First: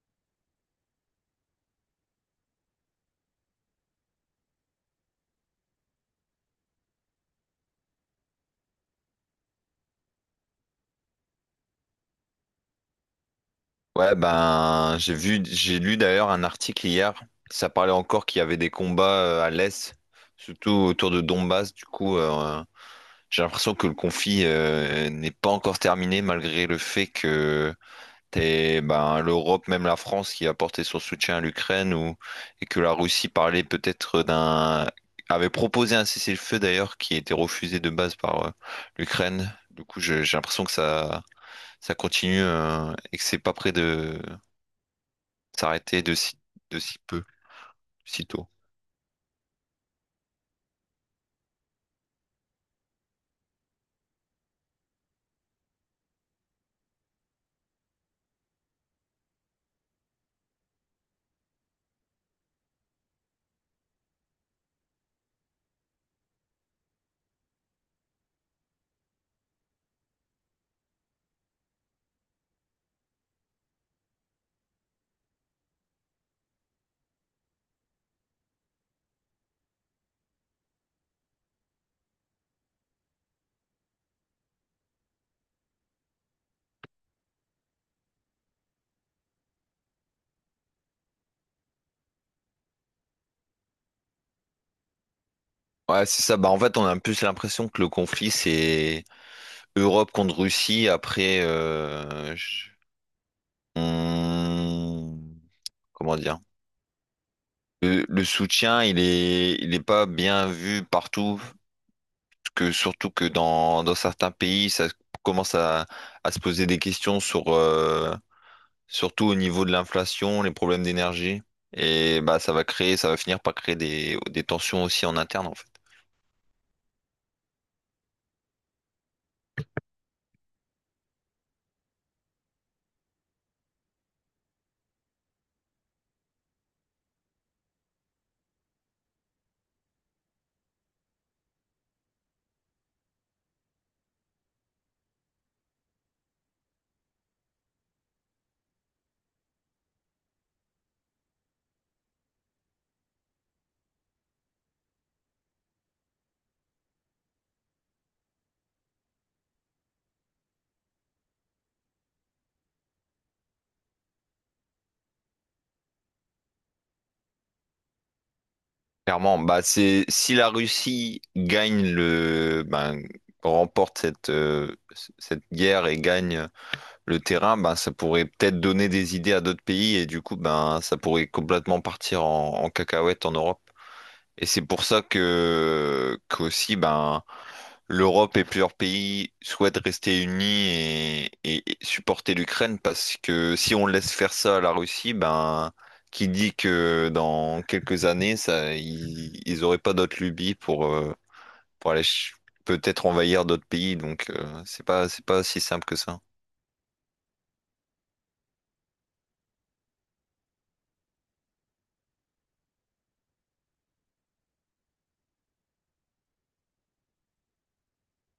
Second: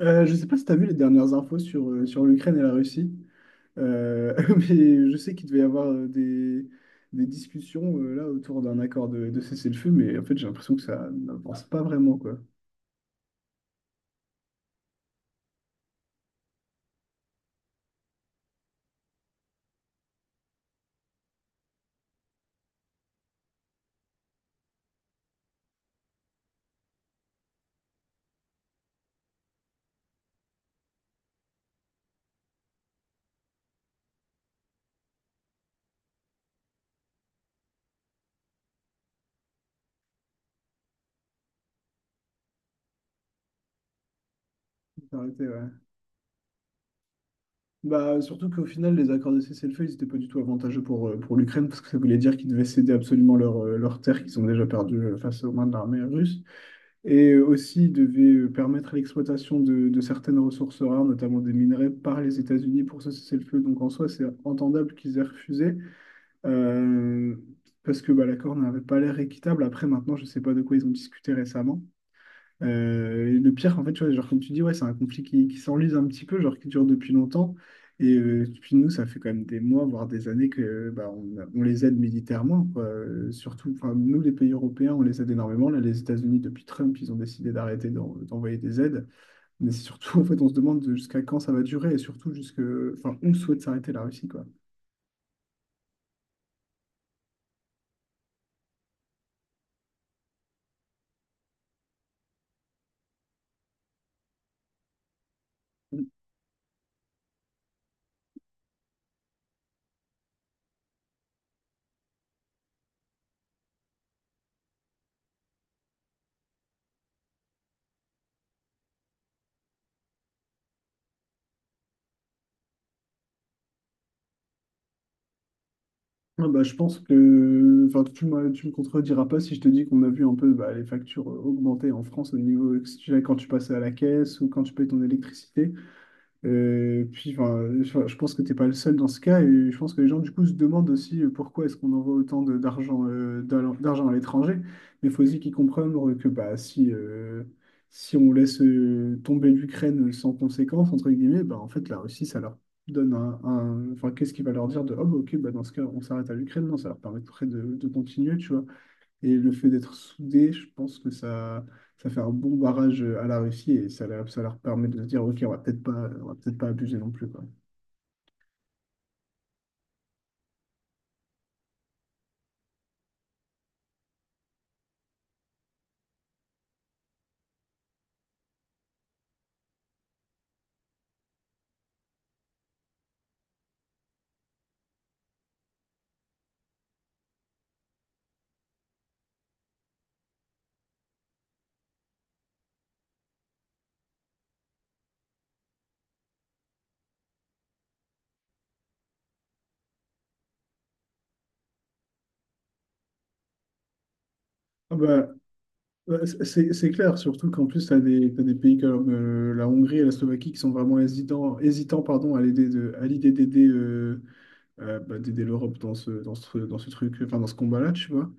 Je ne sais pas si tu as vu les dernières infos sur, sur l'Ukraine et la Russie, euh, mais je sais qu'il devait y avoir des discussions là autour d'un accord de cessez-le-feu, mais en fait j'ai l'impression que ça n'avance pas vraiment quoi. Ouais, ben, j'ai vu, j'ai lu d'ailleurs un article hier. Ça parlait encore qu'il y avait des combats à l'Est, surtout autour de Donbass. Du coup, j'ai l'impression que le conflit n'est pas encore terminé, malgré le fait que t'es, ben, l'Europe, même la France, qui a apporté son soutien à l'Ukraine, ou, et que la Russie parlait peut-être d'un, avait proposé un cessez-le-feu d'ailleurs, qui a été refusé de base par l'Ukraine. Du coup, j'ai l'impression que ça continue et que c'est pas près de C'est arrêté, ouais. s'arrêter de si peu, Bah, si tôt. surtout qu'au final, les accords de cessez-le-feu, ils n'étaient pas du tout avantageux pour l'Ukraine, parce que ça voulait dire qu'ils devaient céder absolument leurs leurs terres qu'ils ont déjà perdues face aux mains de l'armée russe. Et aussi devait permettre l'exploitation de certaines ressources rares, notamment des minerais, par les États-Unis pour ça cesser le feu. Donc en soi, c'est entendable qu'ils aient refusé, euh, parce que bah, l'accord n'avait pas l'air équitable. Après, maintenant, je ne sais pas de quoi ils ont discuté récemment, et le pire, en fait, tu vois, genre, comme tu dis, ouais, c'est un conflit qui s'enlise un petit peu, genre qui dure depuis longtemps. Et depuis nous, ça fait quand même des mois, voire des années que bah, on les aide militairement, quoi. Surtout, enfin, nous, les pays européens, on les aide énormément. Là, les États-Unis, depuis Trump, ils ont décidé d'arrêter d'envoyer des aides. Mais c'est surtout, en fait, on se demande jusqu'à quand ça va durer et surtout jusque, enfin, on souhaite s'arrêter la Russie, quoi. Ouais, c'est ça. Bah, en fait, on a plus l'impression que le conflit, c'est Europe contre Russie. Après, on- comment dire? Le soutien, il est pas bien vu partout. Que, surtout que dans certains pays, ça commence à se poser des questions sur, surtout au niveau de l'inflation, les problèmes d'énergie. Et bah, ça va créer, ça va finir par créer des tensions aussi en interne, en fait. Ouais, bah, je pense que enfin, tu me contrediras pas si je te dis qu'on a vu un peu bah, les factures augmenter en France au niveau, que ce soit quand tu passes à la caisse ou quand tu payes ton électricité. Puis, enfin, je pense que t'es pas le seul dans ce cas, et je pense que les gens, du coup, se demandent aussi pourquoi est-ce qu'on envoie autant d'argent à l'étranger. Mais il faut aussi qu'ils comprennent que bah, si on laisse tomber l'Ukraine sans conséquence, entre guillemets, bah, en fait, la Russie, ça leur donne enfin, qu'est-ce qui va leur dire de, oh, bah, ok, bah, dans ce cas, on s'arrête à l'Ukraine? Non, ça leur permettrait de continuer, tu vois. Et le fait d'être soudé, je pense que ça fait un bon barrage à la Russie et ça, ça leur permet de se dire, OK, on va peut-être pas, on va peut-être pas abuser non plus, quoi. Clairement, bah c'est si la Russie gagne le ben, remporte cette, cette guerre et gagne le terrain, ben ça pourrait peut-être donner des idées à d'autres pays et du coup ben ça pourrait complètement partir en, en cacahuète en Europe. Et c'est pour ça que qu'aussi ben l'Europe et plusieurs pays souhaitent rester unis et supporter l'Ukraine parce que si on laisse faire ça à la Russie, ben qui dit que dans quelques années ça ils, ils auraient pas d'autres lubies pour aller peut-être envahir d'autres pays donc Ah c'est bah, pas si simple que ça. C'est clair, surtout qu'en plus, t'as des pays comme la Hongrie et la Slovaquie qui sont vraiment hésitants pardon, à l'idée d'aider bah, d'aider l'Europe dans ce truc, enfin, dans ce combat-là, tu vois.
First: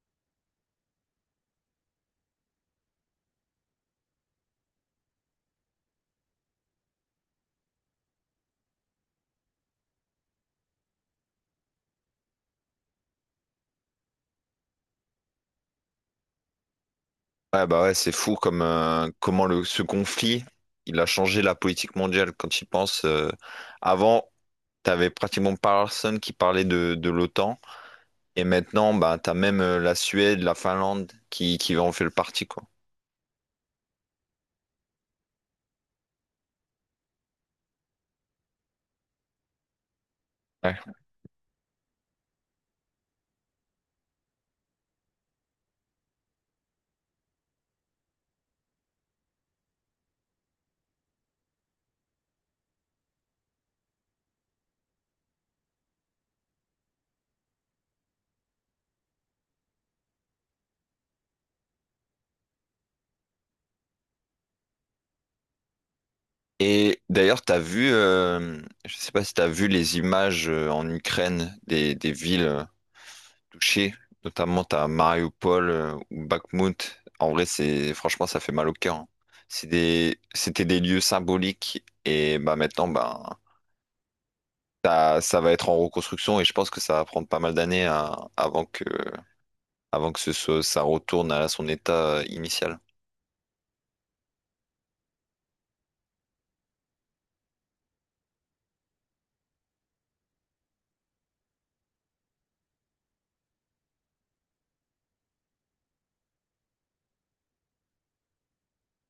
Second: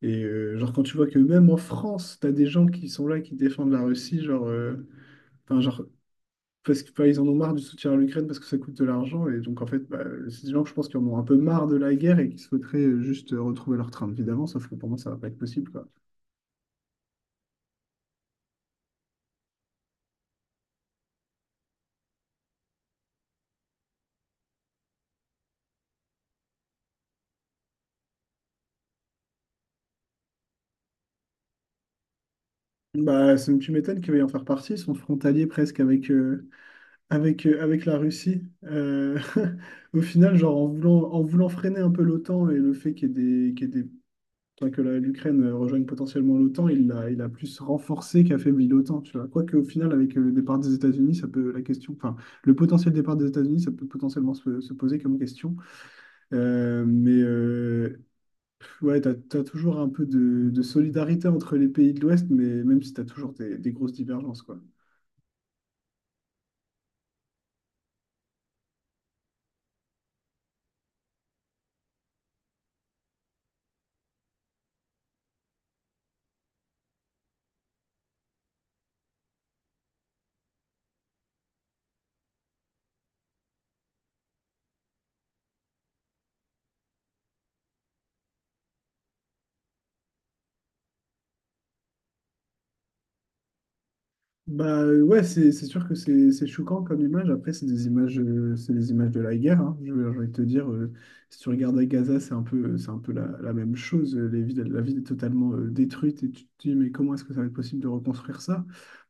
Et genre, quand tu vois que même en France, tu as des gens qui sont là, qui défendent la Russie, genre parce que, enfin, ils en ont marre du soutien à l'Ukraine parce que ça coûte de l'argent. Et donc, en fait, bah, c'est des gens, que je pense, qui en ont un peu marre de la guerre et qui souhaiteraient juste retrouver leur train de vie d'avant, sauf que pour moi, ça va pas être possible, quoi. Ouais bah ouais c'est fou comme comment le ce conflit il a changé la politique mondiale quand il pense avant. T'avais pratiquement personne qui parlait de l'OTAN. Et maintenant, bah, t'as même la Suède, la Finlande qui en fait le parti, quoi. Bah, tu m'étonnes qu'il va y en faire partie, ils sont frontaliers presque avec, avec la Russie. Au final, genre Ouais. En voulant freiner un peu l'OTAN et le fait qu'il y ait des, enfin, que l'Ukraine rejoigne potentiellement l'OTAN, il a plus renforcé qu'affaibli l'OTAN, tu vois. Quoique au final, avec le départ des États-Unis, ça peut la question, enfin, le potentiel départ des États-Unis, ça peut potentiellement se poser comme question. Euh, mais euh, Ouais, t'as toujours un peu de solidarité entre les pays de l'Ouest, mais même si t'as toujours des grosses divergences, quoi. Et d'ailleurs, t'as vu, je sais pas si t'as vu les images en Ukraine des villes touchées, notamment t'as Mariupol ou Bakhmut. En vrai, c'est franchement, ça fait mal au cœur, hein. C'est des, c'était des lieux symboliques et bah maintenant, bah, ça va être en reconstruction et je pense que ça va prendre pas mal d'années avant que ce soit, ça retourne à son état initial. Ouais, c'est sûr que c'est choquant comme image. Après, c'est des images de la guerre, hein. J'ai envie de te dire, si tu regardes à Gaza, c'est un peu la même chose. La ville est totalement détruite et tu te dis, mais comment est-ce que ça va être possible de reconstruire ça?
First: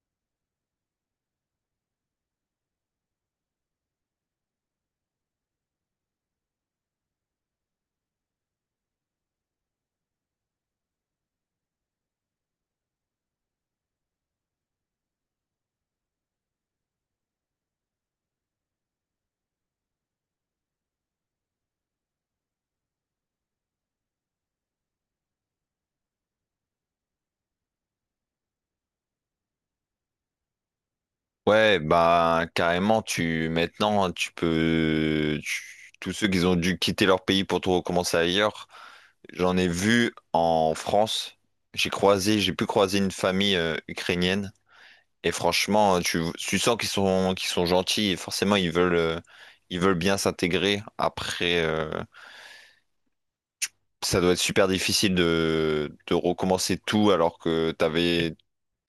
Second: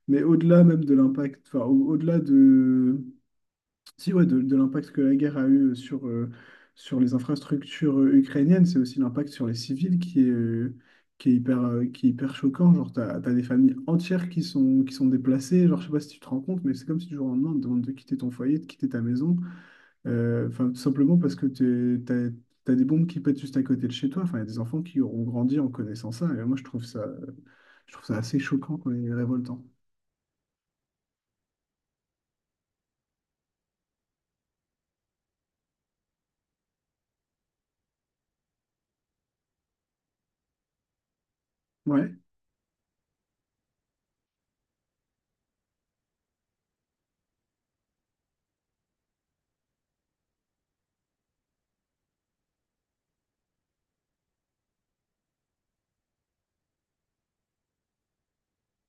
Mais au-delà même de l'impact, enfin, au-delà de, si, ouais, de l'impact que la guerre a eu sur les infrastructures ukrainiennes, c'est aussi l'impact sur les civils qui est, qui est hyper choquant. Genre, t'as des familles entières qui sont déplacées. Genre, je sais pas si tu te rends compte, mais c'est comme si du jour au lendemain, on te demande de quitter ton foyer, de quitter ta maison. Enfin, tout simplement parce que t'as des bombes qui pètent juste à côté de chez toi. Enfin, il y a des enfants qui auront grandi en connaissant ça. Et moi, je trouve ça assez choquant quand même, et révoltant. Ouais, bah carrément, tu maintenant hein, tu peux tous ceux qui ont dû quitter leur pays pour tout recommencer ailleurs, j'en ai vu en France. J'ai Ouais. croisé, j'ai pu croiser une famille ukrainienne et franchement, tu sens qu'ils sont gentils et forcément ils veulent bien s'intégrer. Après, ça doit être super difficile de recommencer tout alors que t'avais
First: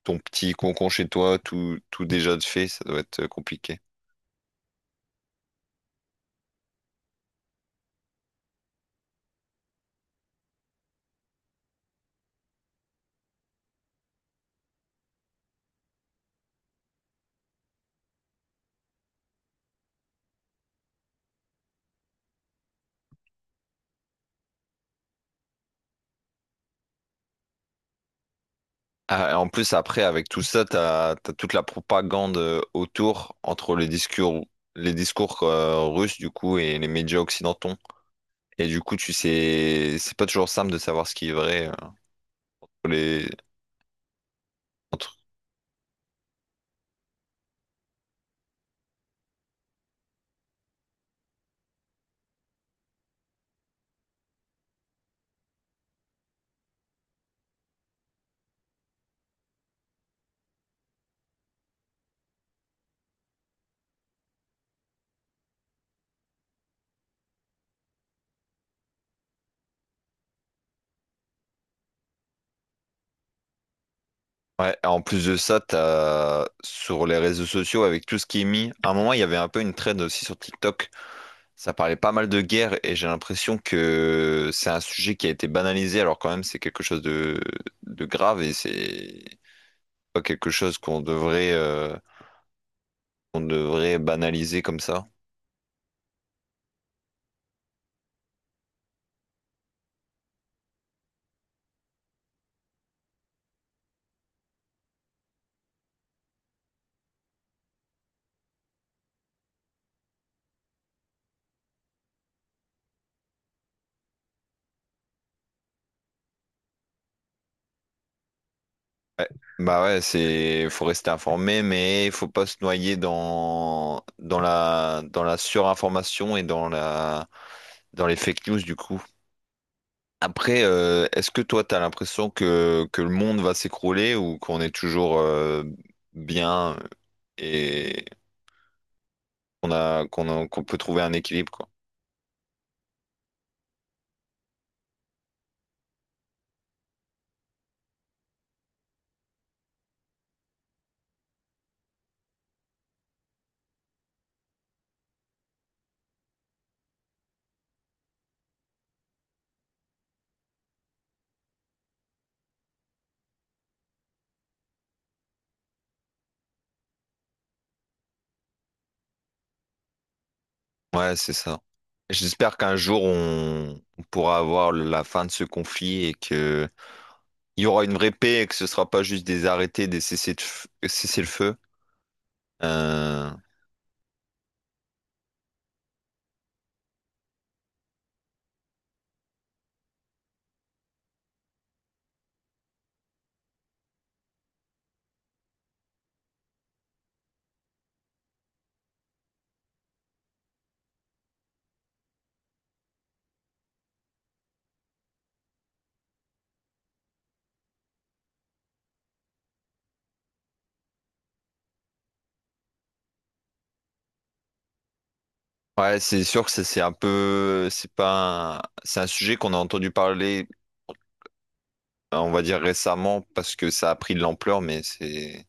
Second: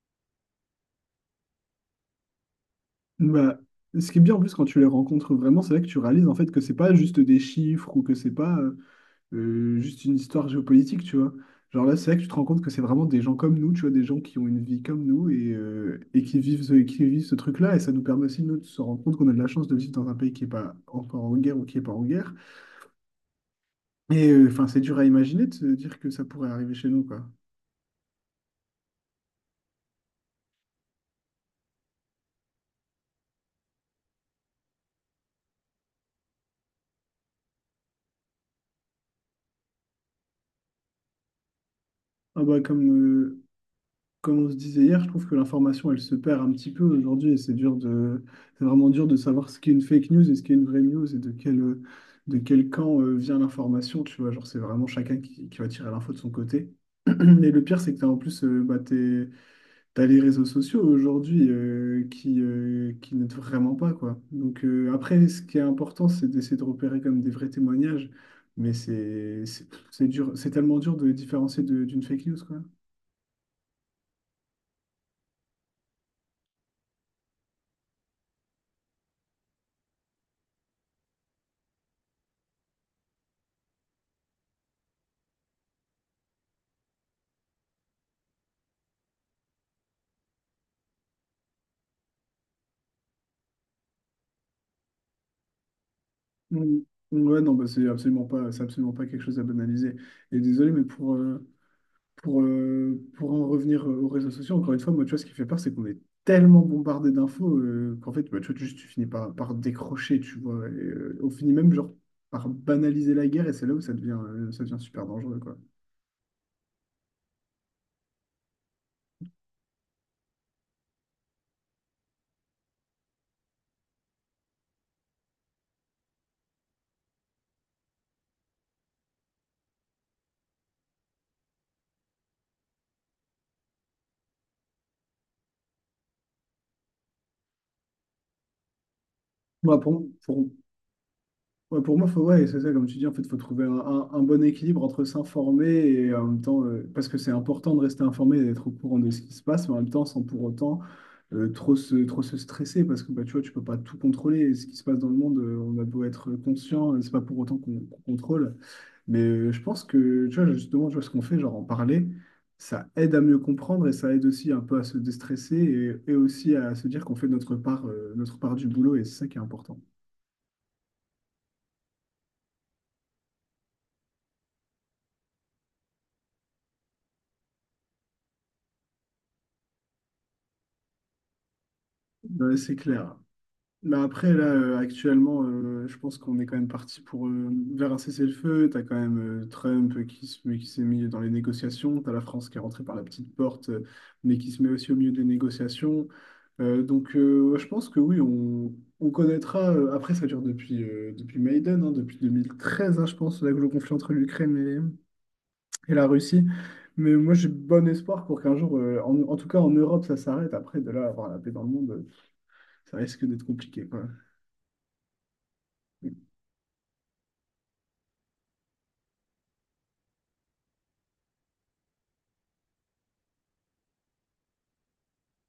ton petit concon chez toi, tout, tout déjà de fait, ça doit être Bah, compliqué. ce qui est bien en plus quand tu les rencontres vraiment, c'est là que tu réalises en fait que c'est pas juste des chiffres ou que c'est pas juste une histoire géopolitique, tu vois. Genre là, c'est là que tu te rends compte que c'est vraiment des gens comme nous, tu vois, des gens qui ont une vie comme nous et qui vivent qui vivent ce truc-là. Et ça nous permet aussi, nous, de se rendre compte qu'on a de la chance de vivre dans un pays qui est pas encore en guerre ou qui est pas en guerre. Et enfin, c'est dur à imaginer de se dire que ça pourrait arriver chez nous, quoi. Ah, et en plus, après, avec tout ça, t'as, t'as toute la propagande autour entre les discours russes, du coup, et les médias occidentaux. Et du coup, tu sais, c'est pas toujours simple de savoir ce qui est vrai. Ah bah, Pour comme, les... euh, Comme on se disait hier, je entre- trouve que l'information, elle se perd un petit peu aujourd'hui et c'est dur de, c'est vraiment dur de savoir ce qu'est une fake news et ce qu'est une vraie news et de de quel camp vient l'information, tu vois. Genre, c'est vraiment chacun qui va tirer l'info de son côté. Et le pire, c'est que t'as en plus, t'as les réseaux sociaux aujourd'hui qui n'aident vraiment pas, quoi. Donc après, ce qui est important, c'est d'essayer de repérer comme des vrais témoignages, mais c'est dur, c'est tellement dur de différencier d'une fake news, quoi. Ouais, et en plus de ça, t'as sur les réseaux sociaux, avec tout ce qui est mis, à un moment, il y avait un peu une trend aussi sur TikTok. Ça parlait pas mal de guerre et j'ai l'impression que c'est un sujet qui a été banalisé alors quand même c'est quelque chose de grave et c'est pas quelque chose qu'on devrait banaliser comme ça. Mm. Ouais, non, bah, c'est absolument pas quelque chose à banaliser. Et désolé, mais pour en revenir aux réseaux sociaux, encore une fois, moi, tu vois, ce qui fait peur, c'est qu'on est tellement bombardé d'infos qu'en fait, bah, tu vois, juste, tu finis par décrocher, tu vois. Et, on finit même, genre, par banaliser la guerre, et c'est là où ça devient super dangereux, quoi. Ouais. Bah ouais, c'est faut rester informé mais faut pas se noyer dans dans la surinformation et dans les fake news du coup. Après, est-ce que toi, tu as l'impression que le monde va s'écrouler ou qu'on est toujours bien et qu'on Moi, pour, a, pour, qu'on peut trouver un équilibre, quoi? Ouais, pour moi, faut, ouais, c'est ça, comme tu dis, en fait, faut trouver un bon équilibre entre s'informer et en même temps, parce que c'est important de rester informé et d'être au courant de ce qui se passe, mais en même temps, sans pour autant trop se stresser, parce que bah, tu vois, tu peux pas tout contrôler. Et ce qui se passe dans le monde, on a beau être conscient, c'est pas pour autant qu'on contrôle. Mais je pense que, tu vois, justement, tu vois, ce qu'on fait, genre en parler, ça aide à mieux comprendre et ça aide aussi un peu à se déstresser et aussi à se dire qu'on fait notre part du boulot, et c'est ça qui est important. Ouais, c'est ça. J'espère qu'un jour, on pourra avoir la fin de ce conflit et que il y aura une vraie paix et que ce sera pas juste des arrêtés, des cessez le feu. Ouais, c'est clair. Euh, Mais après, actuellement, je pense qu'on est quand même parti pour, vers un cessez-le-feu. T'as quand même Trump qui s'est mis dans les négociations. T'as la France qui est rentrée par la petite porte, mais qui se met aussi au milieu des négociations. Ouais, je pense que oui, on connaîtra. Euh, après, ça dure depuis, depuis Maïdan, hein, depuis 2013, hein, je pense, là, le conflit entre l'Ukraine et la Russie. Mais moi, j'ai bon espoir pour qu'un jour, en tout cas en Europe, ça s'arrête. Après, de là, à avoir la paix dans le monde, ça risque d'être compliqué, quoi. ouais, c'est sûr que ça, c'est un peu, c'est pas, c'est un sujet qu'on a entendu parler. On va dire récemment parce que ça a pris de l'ampleur, mais c'est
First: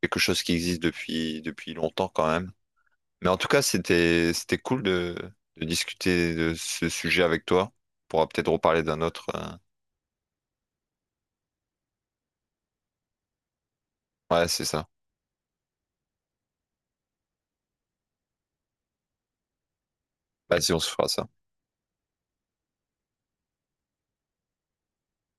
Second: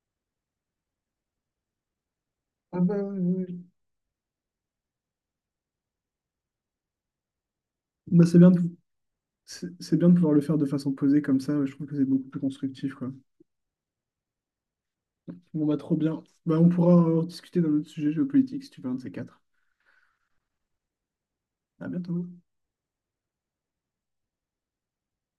quelque chose qui existe depuis, depuis longtemps quand même. Ah bah, Mais en ouais. tout cas, Ouais. c'était, c'était cool de discuter de ce sujet avec toi. On Bah, pourra c'est bien peut-être de, reparler d'un autre. C'est bien de pouvoir le faire de façon posée comme ça, je trouve que c'est beaucoup plus constructif, quoi. Ouais, c'est ça. Bon, bah, trop bien. Bah, on pourra en discuter d'un autre sujet géopolitique si tu veux un de ces quatre. Vas-y, on se fera ça. À bientôt.